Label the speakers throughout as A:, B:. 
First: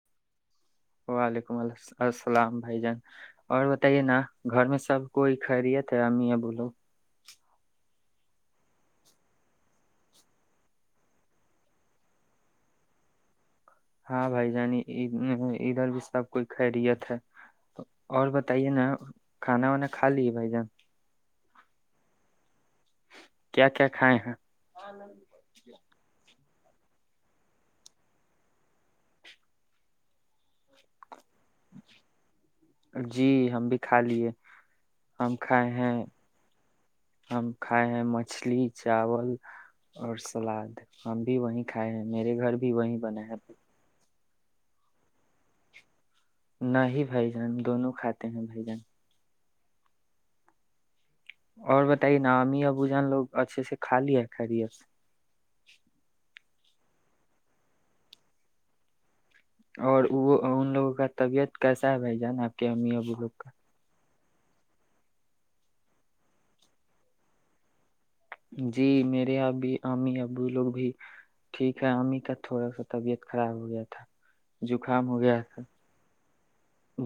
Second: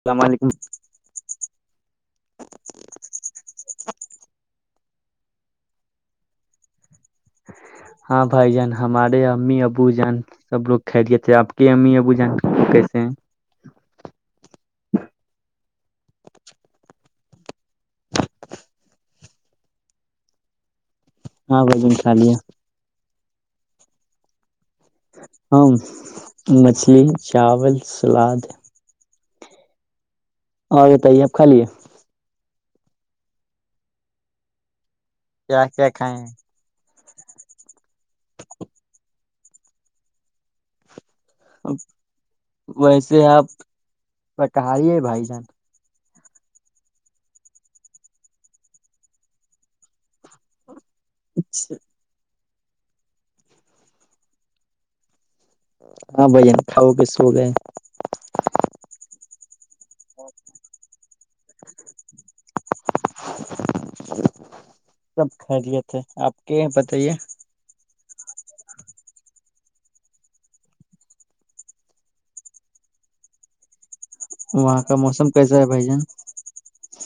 A: السلام علیکم
B: وعلیکم ال السلام بھائی جان اور بتائیے نا گھر میں سب کوئی خیریت ہے امی ہے بولو
A: ہاں بھائی جان ہمارے امی ابو جان سب لوگ کھہ لیے تھے آپ کے امی ابو جان کیسے ہیں
B: ہاں بھائی جان ادھر بھی سب کوئی خیریت ہے اور بتائیے نا کھانا وانا کھا لیے بھائی جان
A: ہاں بجن خالی ہے
B: کیا کیا کھائے ہیں آ نند
A: ہاں مچھلی چاول سلاد اور بتائیے آپ خا لییے
B: جی ہم بھی کھا لیے آکھ
A: کیا کیا
B: ہیں
A: کھائے
B: ہم کھائے ہیں مچھلی چاول اور سلاد ہم بھی وہی کھائے ہیں میرے گھر بھی وہی بنا ہے
A: ب کہال ہے بھائی جان
B: نہیں بھائی جان دونوں کھاتے ہیں بھائی جان اور بتائیے نا ابو جان لوگ اچھے سے کا ل ہے خری
A: ہاں بھائیین کھاؤ پ سو گئے
B: اور وہ ان لوگوں کا طبیعت کیسا ہے بھ جان آپ کے امی ابو لوگ کا
A: ھم [inaudible] سب خیریت ہے آپ کے بتائیے
B: جی میرے اب امی ابو لوگ بھی ٹھیک ہے امی کا تھوڑا سا طبیعت خراب ہو گیا تھا
A: وہاں کا
B: زکام ہو
A: موسم
B: گیا
A: کیسا
B: تھا
A: ہے بھائی جان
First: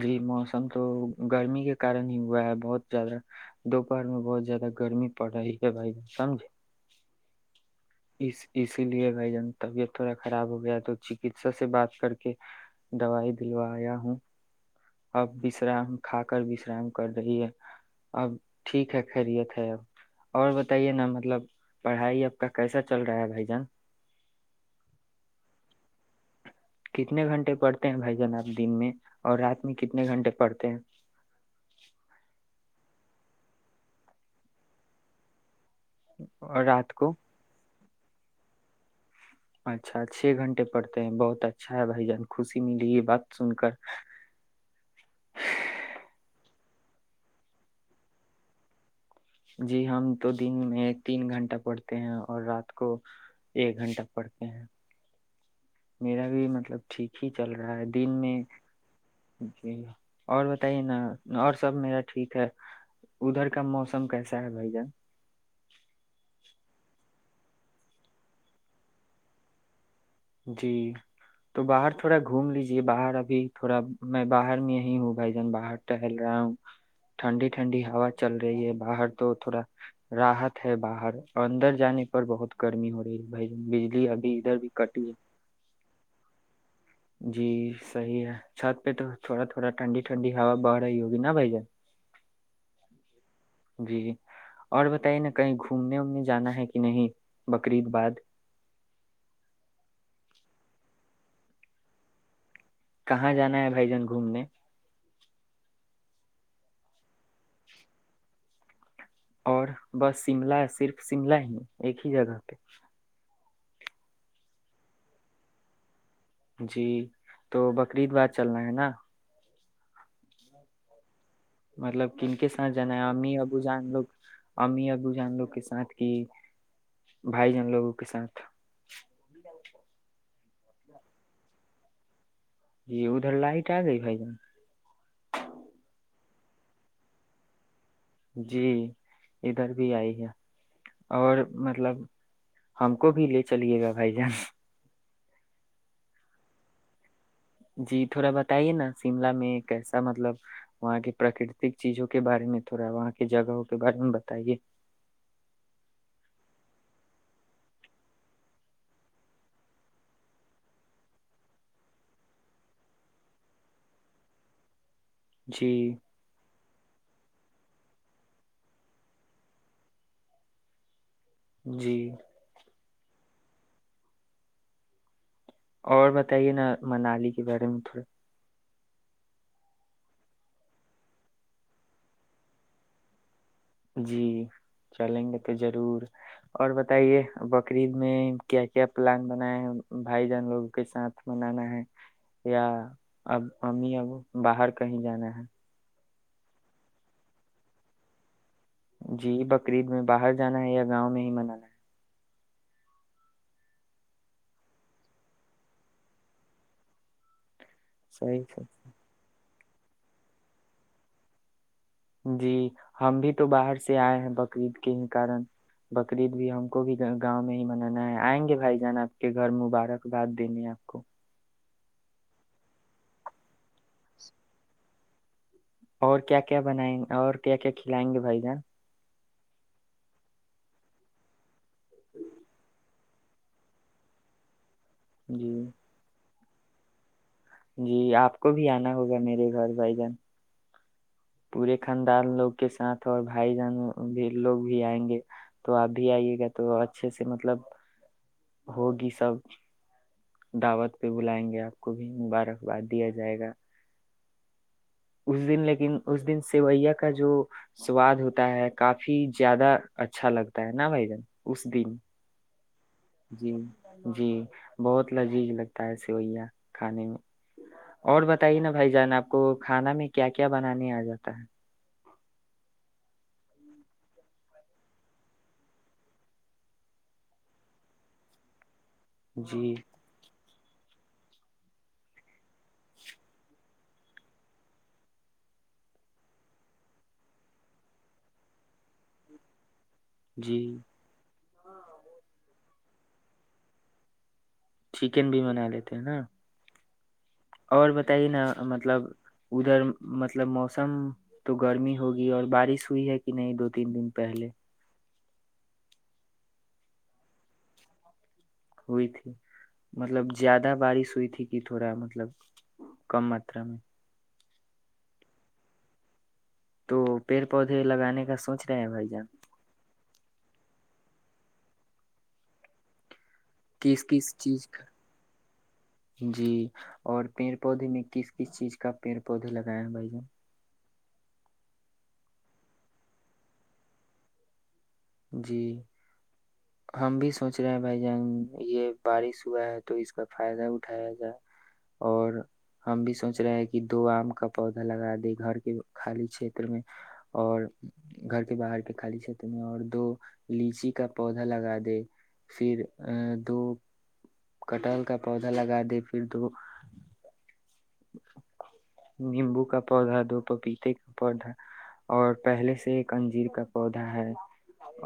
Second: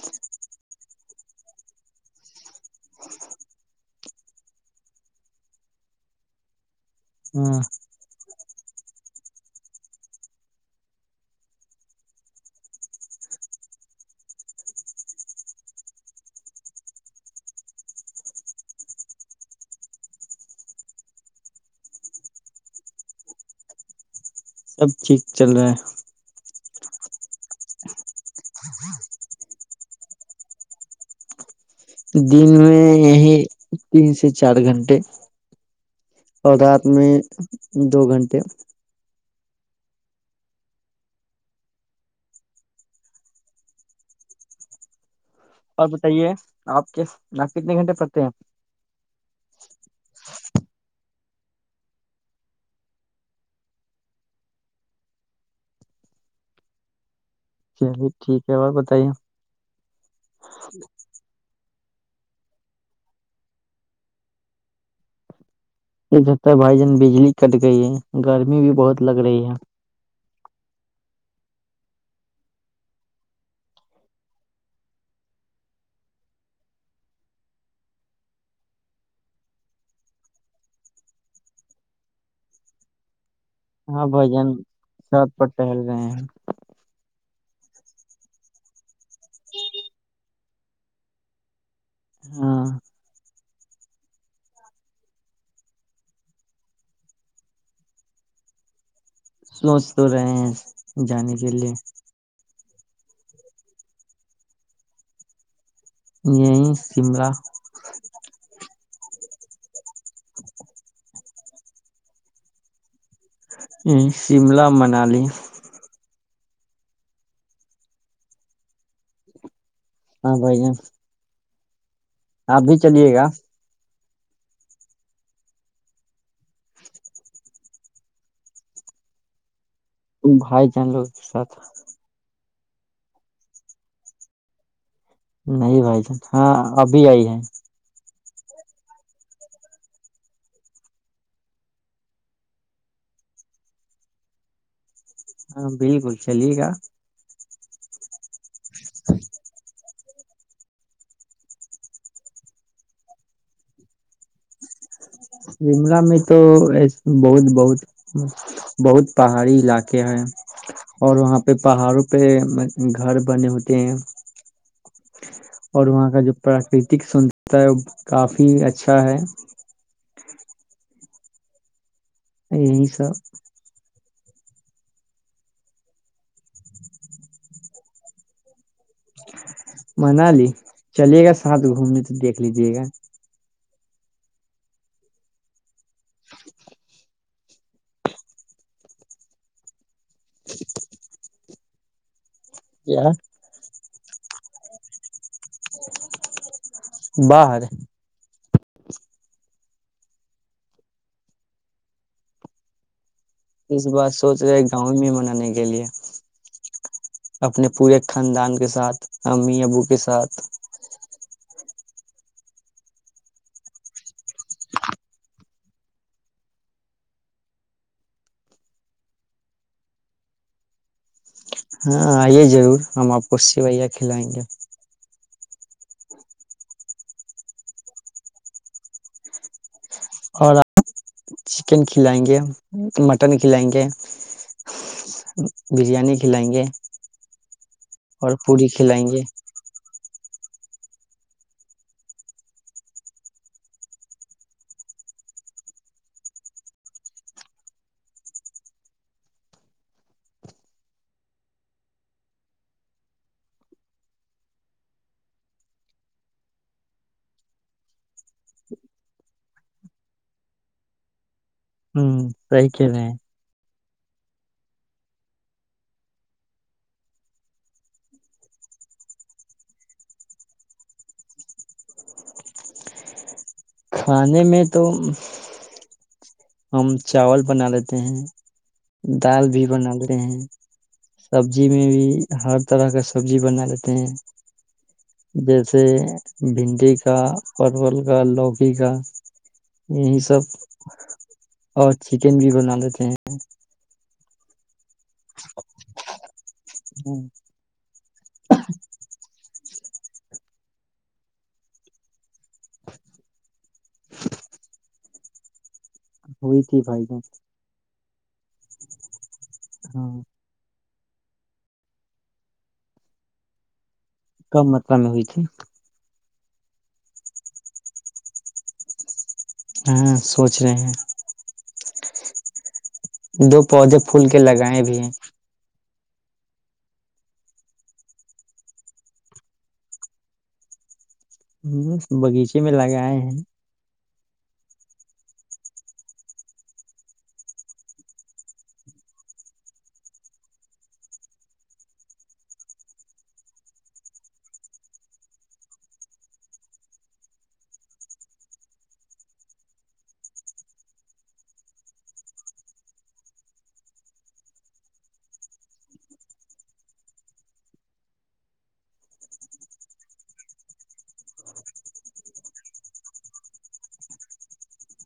B: جی موسم تو گرمی کے کارن ہی ہوا ہے بہت زیادہ دوپہر میں بہت زیادہ گرمی پڑ رہی ہے بھائی ب سمجھے
A: ہاں
B: اسی لیے بھائی جان طبیعت تھوڑا خراب ہو گیا تو چکسا سے بات کر کے دوائی دلوایا ہوں اب وشرام کھا کر وشرام کر رہی ہے اب ٹھیک ہے خیریت ہے اب اور بتائیے نا مطلب پڑھائی اب کا کیسا چل رہا ہے بھائی جان
A: سب ٹھیک چل رہا ہے
B: کتنے گھنٹے پڑھتے ہیں بھائی جان آپ دن میں اور رات میں کتنے گھنٹے پڑھتے ہیں
A: دن میں یہی تین سے چار گھنٹے اور رات میں دو گھنٹے
B: اچھا چھ گھنٹے پڑتے ہیں بہت اچھا ہے بھائی جان خوشی ملی یہ بات سن کر
A: اور بتائیے آپ کے نپ کتنے گھنٹے پڑتے ہیں
B: جی ہم تو دن میں تین گھنٹے گ پڑھتے ہیں اور رات کو ایک گھنٹہ پڑھتے ہیں میرا بھی مطلب ٹھیک ہی چل رہا ہے
A: چلیے
B: دن میں
A: ٹھیک ہے اور بتائیے
B: جی اور بتائیے نا اور سب میرا ٹھیک ہے ادھر کا موسم کیسا ہے بھائی جان
A: یہ چتا ہے بھائی جان بجلی کٹ گئی ہے گرمی بھی بہت لگ رہی ہے
B: جی تو باہر تھوڑا گھوم لیجے باہر ابھی تھوڑا میں باہر میں یہی ہوں بھائی جان باہر ٹہل رہا ہوں ٹھنڈی ٹھنڈی ہوا چل رہی ہے باہر تو تھوڑا راحت ہے باہر اندر جانے پر بہت گرمی ہو رہی ہے بھائی
A: ہاں
B: بجلی
A: بھائی
B: ابھی
A: جان
B: ادھر بھی کٹ
A: سات پر ٹہل رہے ہیں
B: جی صحیح ہے چھات پہ تو تھوڑا تھوا ٹنی ھنی اب ارہی ہوگی نا بھائی جان
A: ہاں
B: جی اور بتائیے نا کہیں گھومنے وومنے جانا ہے کہ نہیں بکر عید باد
A: سوچ تو رہے ہیں جانے کے لیے
B: کہاں جانا ہے بھائی جان گھومنے
A: یہی شملہ
B: اور بس شملہ صرف شملہ ہی ایک ہی جگہ پہ
A: ہمم شملا منالی
B: جی تو بکر عید باد چلنا ہے نا
A: ہاں بھائی جان
B: مطلب کنکے
A: آپ
B: ساتھ
A: بھی
B: جانا ہے
A: چلیے گا
B: امی ابو جان لوگ امی ابو جان لوگ کے ساتھ کہ بھائی جان لوگوں کے ساتھ
A: او بھائی جان لوگ کے ساتھ
B: جی ادھر لائٹ آ گئی بھائی جان
A: نہیں بھائی جان ہاں ابھی آئی ہے
B: جی ادھر بھی آئی ہے اور مطلب ہم کو بھی لے چلیے گا بھائی جان
A: ہاں بالکل چلیے گا
B: جی تھوڑا بہت بتائیے نا شملہ میں کیسے مطلب وہاں کی پراکرتک چیزوں کے بارے میں تھوڑا وہاں کی جگہوں کے بارے میں بتائیے
A: شملہ میں تو بہت بہت بہت پہاڑی علاقے ہیں اور وہاں پہ پہاڑوں پہ گھر بنے ہوتے ہیں
B: جی
A: اور وہاں کا جو پراکرتک سندر تا ہے کافی اچھا ہے
B: جی
A: یہی سب
B: اور بتائیے نا منالی کے بارے میں تھوڑا
A: منالی چلیے گا ساتھ گھومنے تو دیکھ لیجیے گا
B: جی چلیں گے تو ضرور اور بتائیے بکرعید میں کیا کیا پلان بنایا ہے بھائی جان لوگوں کے ساتھ منانا ہے یا
A: یار
B: امی ابو باہر کہیں جانا ہے
A: باہر
B: جی بکرعید میں باہر جانا ہے یا گاؤں میں ہی منانا ہے
A: اس بار سوچ رہے گاؤں میں منانے کے لیے اپنے پورے
B: صحیح
A: خاندان کے ساتھ امی ابو بو کے ساتھ
B: جی ہم بھی تو باہر سے آئے ہیں بقرتید کے ہی کارن بکرعید بھی ہم کو بھی گاؤں میں ہی منانا ہے آئیں گے بھائی جان آپ کے گھر مبارکباد دینے آپ کو
A: ہاں آئیے ضرور ہم آپ کو سویا کھلائیں گے
B: اور کیا کیا بنائیںے اور کیا کیا کھلائیں گے بھائی جان
A: اور آپ چکن کھلائیں گے مٹن کھلائیں گے
B: جی
A: بریانی کھلائیں گے
B: جی
A: اور
B: آپ کو
A: پوری
B: بھی آنا
A: کھلائیں
B: ہوگا
A: گے
B: میرے گھر بھائی جان پورے خاندان لوگ کے ساتھ اور بھائی جان بھی لوگ بھی آئیں گے تو آپ بھی آئیے گا تو اچھے سے مطلب ہوگی سب دعوت پہ بلائیں گے آپ کو بھی مبارکباد دیا جائے گا اس دن لیکن اس دن سیوئیا کا جو سواد ہوتا ہے کافی زیادہ اچھا لگتا ہے نا بھائی جن اسشدن
A: ہ صحیح کھیل رہے ہیں
B: جی جی بہت لذیذ لگتا ہے سویا کھانے میں اور بتائیے نا بھائی جان آپ کو کھانا میں کیا کیا بنانے آ جاتا ہے
A: کھانے میں تو ہم چاول بنا لیتے ہیں
B: ہے
A: دال بھی
B: جی
A: بنا رہے ہیں سبزی میں بھی ہر طرح کا سبزی بنا لیتے ہیں جیسے بھنڈی کا پرول کا لوکی کا یہ سب
B: جی
A: اور چکن بھی بنا لیتے ہیں
B: چکن بھی بنا لیتے ہیں نا
A: ہاں
B: اور بتائیے نا مطلب ادھر مطلب موسم تو گرمی ہوگی اور بارش ہوئی ہے کہ نہیں دو تین دن پہلے
A: ہوئی تھی بھائی
B: ہوئی تھی
A: ہاں
B: مطلب زیادہ بارش سوئی تھی کہ تھوڑا مطلب کم ماترا میں
A: کم ماترا میں ہوئی تھ
B: تو پیڑ پودے لگانے کا سوچ رہے ہیں بھائی جان
A: ہاں سوچ رہے ہیں دو پودے
B: کس
A: پھول
B: کس
A: کے
B: چیز
A: لگائے
B: کا
A: بھی ہیں
B: جی اور پیڑ پودے میں کس کس چیز کا پیڑ پودے لگائے ہیں بھائی ج
A: ہ باغیچے میں لگ آئے ہیں
B: جی ہم بھی سوچ رہے ہیں بھائی جان یہ بارش ہوا ہے تو اس کا فائدہ اٹھایا جائے اور ہم بھی سوچ رہے ہیں کہ دو آم کا پودا لگا دے گھر کے خالی چھیت میں اور گھر کے باہر کے خالی چھیت میں اور دو لیچی کا پودا لگا دے پھر ا دو کٹل کا پودا لگا دے پھر دو نیمبو کا پودا دو پپیتے کا پودا اور پہلے سے ایک انجیر کا پودا ہے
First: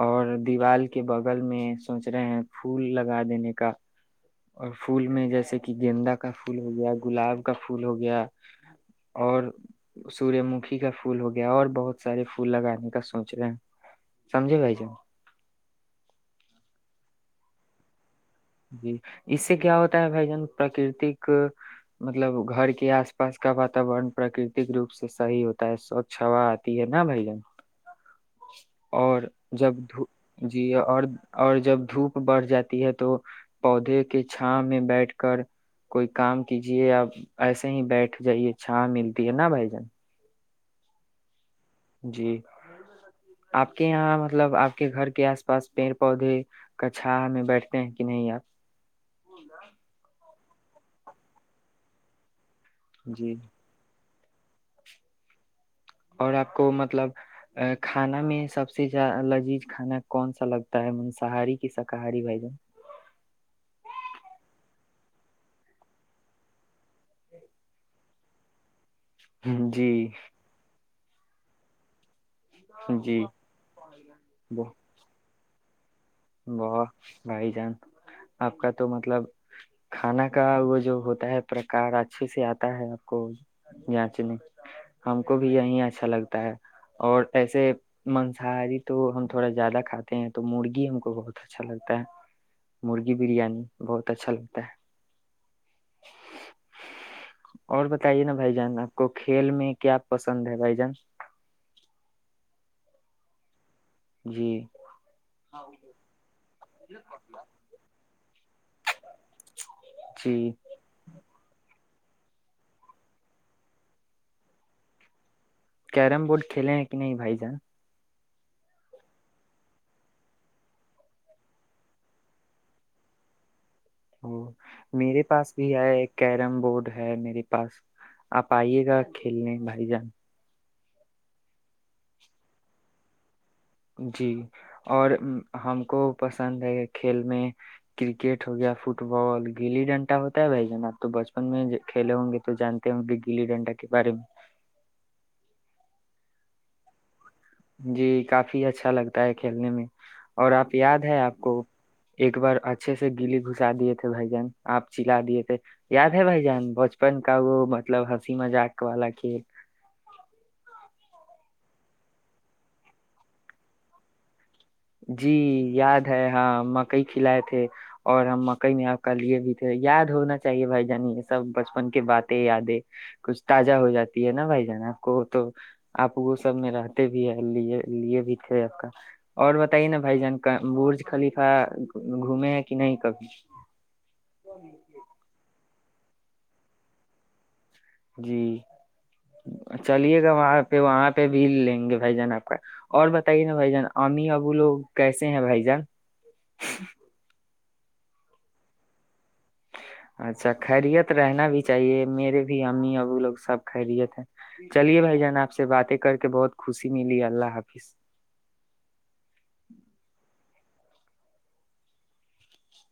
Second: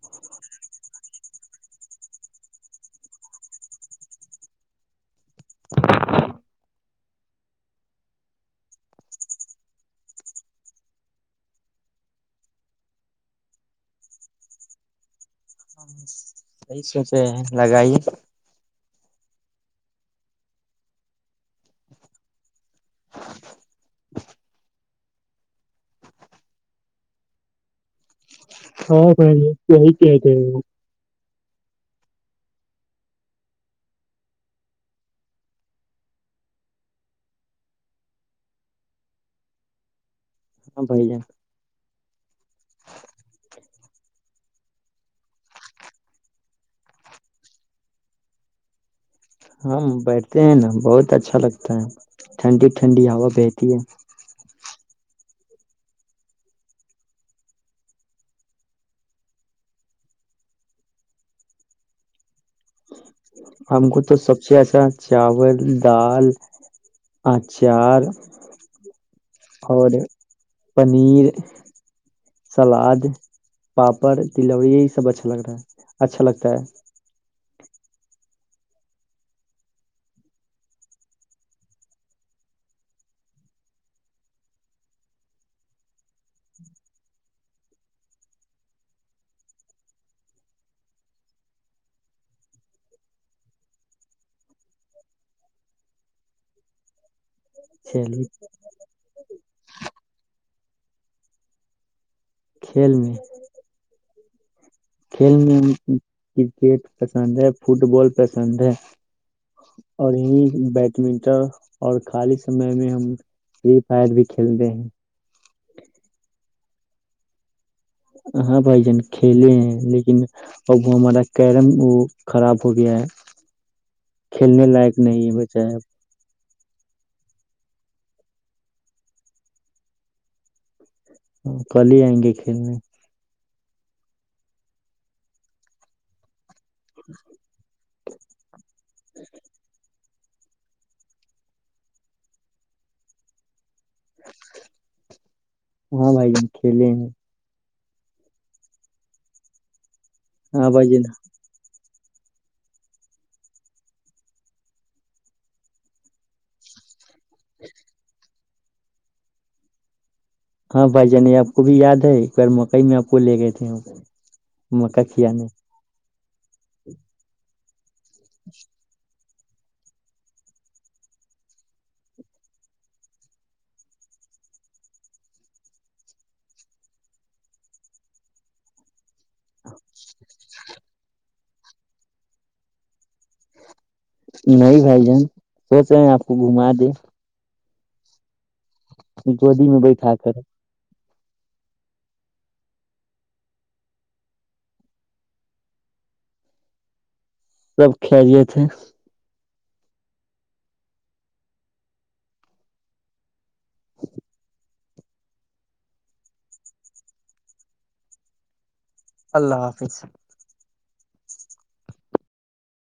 B: اور دیوارال کے بغل میں سوچ رہے ہیں پھول لگا دینے کا اور پھول میں جیسے کہ گینندا کا پھول ہو گیا گلاب کا پھول ہو گیا اور سور مکھی کا پھول ہو گیا اور بہت سارے پھول لگانے کا سوچ رہے ہیں سمجھے بھائی جان
A: سی سو سے لگائی
B: جی اس سے کیا ہوتا ہے بھ جن پراکرتک مطلب گھر کے آس پاس کا واتورن پراکرتک روپ سے صحیح ہوتا ہے سوچھ ہا آتی ہے نا بھ جن
A: ہاں
B: اور
A: بھائی
B: جب
A: صحیح
B: د
A: کہتے ہیں
B: جی اور اور جب دھوپ بڑھ جاتی ہے تو پودے کے چھا میں بیٹھ کر کوئی کام کیجے یا ایسے ہی بیٹھ جائیے چھا ملتی ہے نا بھائی جن
A: ہاں بھائی جان
B: جی آپ کے یہاں مطلب آپ کے گھر کے آس پاس پیڑ پودے کا چھا ہمیں بیٹھتے ہیں کہ نہیں آپ
A: ہم بیک ہیں نا بہت اچھا لگتا ہے ٹھنڈی ٹھنڈی ہوا
B: جی
A: بہتی ہے
B: اور آپ کو مطلب کھانا میں سب سے لذیذ کھانا کون سا لگتا ہے مساہاری کی شاکاری بھائی جن
A: ہم کو تو سب سے ایسا چاول دال اچار
B: ہ جی
A: نیر سلاد
B: جی
A: پاپڑ تلوڑی یہی سب اچھا ا لگ رہا ہے اچھا لگتا ہے
B: و بھائی جان آپ کا تو مطلب کھانا کا وہ جو ہوتا ہے پرکار اچھے سے آتا ہے آپ کو جانچنے ہم کو بھی یہیں اچھا لگتا ہے اور ایسے مانصاہاری تو ہم تھوڑا زیادہ کھاتے ہیں تو مرغی بہت اچھا لگتا ہے مرغی بریانی بہت اچھا لگتا ہے اور
A: چلیے
B: بتائیے نا بھائی جان آپ کو کھیل میں کیا پسند ہے بھائی جان ن [inaudible]
A: کھیل میں
B: جی [inaudible]
A: کھیل میں کرکٹ پسند ہے فٹ بال پسند ہے اور
B: جی
A: یہ بیڈمنٹن اور خالی سمے میں ہم فری فائر بھی کھیلتے ہیں
B: کیرم بورڈ کھیے ہیں کہ نہیں بائی جان
A: ہاں بھائی جان کھیلے ہیں لیکن اب وہ ہمارا کیرم وہ خراب ہو گیا ہے کھیلنے لائق
B: میرے
A: نہیں
B: پاس
A: بچا
B: بھی ہے کیرم بورڈ ہے میرے پاس آپ آئیے گا کھیلنے بھائی جان
A: کل ہی آئیں گے کھیلنے
B: جی اور ہم کو پس پسند ہے کھیل میں کرکٹ ہو گیا فٹ بال گلی ڈنٹا ہوتا ہے بھائی جان آپ تو بچپن میں کھیل ہوں گے تو جانتے ہ گے گلی ڈنڈا کے بارے میں
A: ہاں بھائی کھیلے ہیں [inaudible]
B: جی کافی اچھا لگتا ہے کھیلنے میں اور
A: ہاں
B: آپ
A: بھائی جان
B: یاد ہے آپ کو ایک بار اچھے سے گلی گھسا دیے تھے بھائی جان آپ چلا دیے تھے یاد ہے بھ جان بچپن کا وہ مطلب ہ مذق والا کھیل
A: ہاں بھائی جان یہ آپ کو بھی یاد ہے ایک بار مکئی میں آپ کو لے گئے تھے مکا
B: جی
A: کھیانے
B: یاد ہے ہاں مکئی کھلائے تھے اور ہم مکئی میں آ کا لیے بھی تھے یاد ہونا چاہیے بھائی جان یہ سب بچپن کے باتیں یادیں کچھ تازہ ہو جاتی ہے نا بھائی جان آپ کو تو آپ وہ سب میں رہتے بھی ہے لی لیے بھی تھے آ کا اور بتائیے نا بھائی جان کا بج خالف گھومے ہیں کہ نہیں کبھی
A: نہیں بھائی جان سوچ رہے ہیں آپ کو گھما دیں
B: جی
A: ایک وڈی میں بیٹھا
B: چلیے
A: کر
B: گا وہاں پہ وہاں پہ بھی لیں گے بھائی جان آپ کا اور بتائیے نا بھ جان امی ابو لوگ کیسے ہیں بھائی جان
A: سب کھجے تھے
B: اچھا خیریت رہنا بھی چاہیے میرے بھی امی ابو لوگ سب کھائی دے تھے چلیے بھائی جان آپ سے باتیں کر کے بہت خوشی ملی اللہ حافظ
A: اللہ حافظ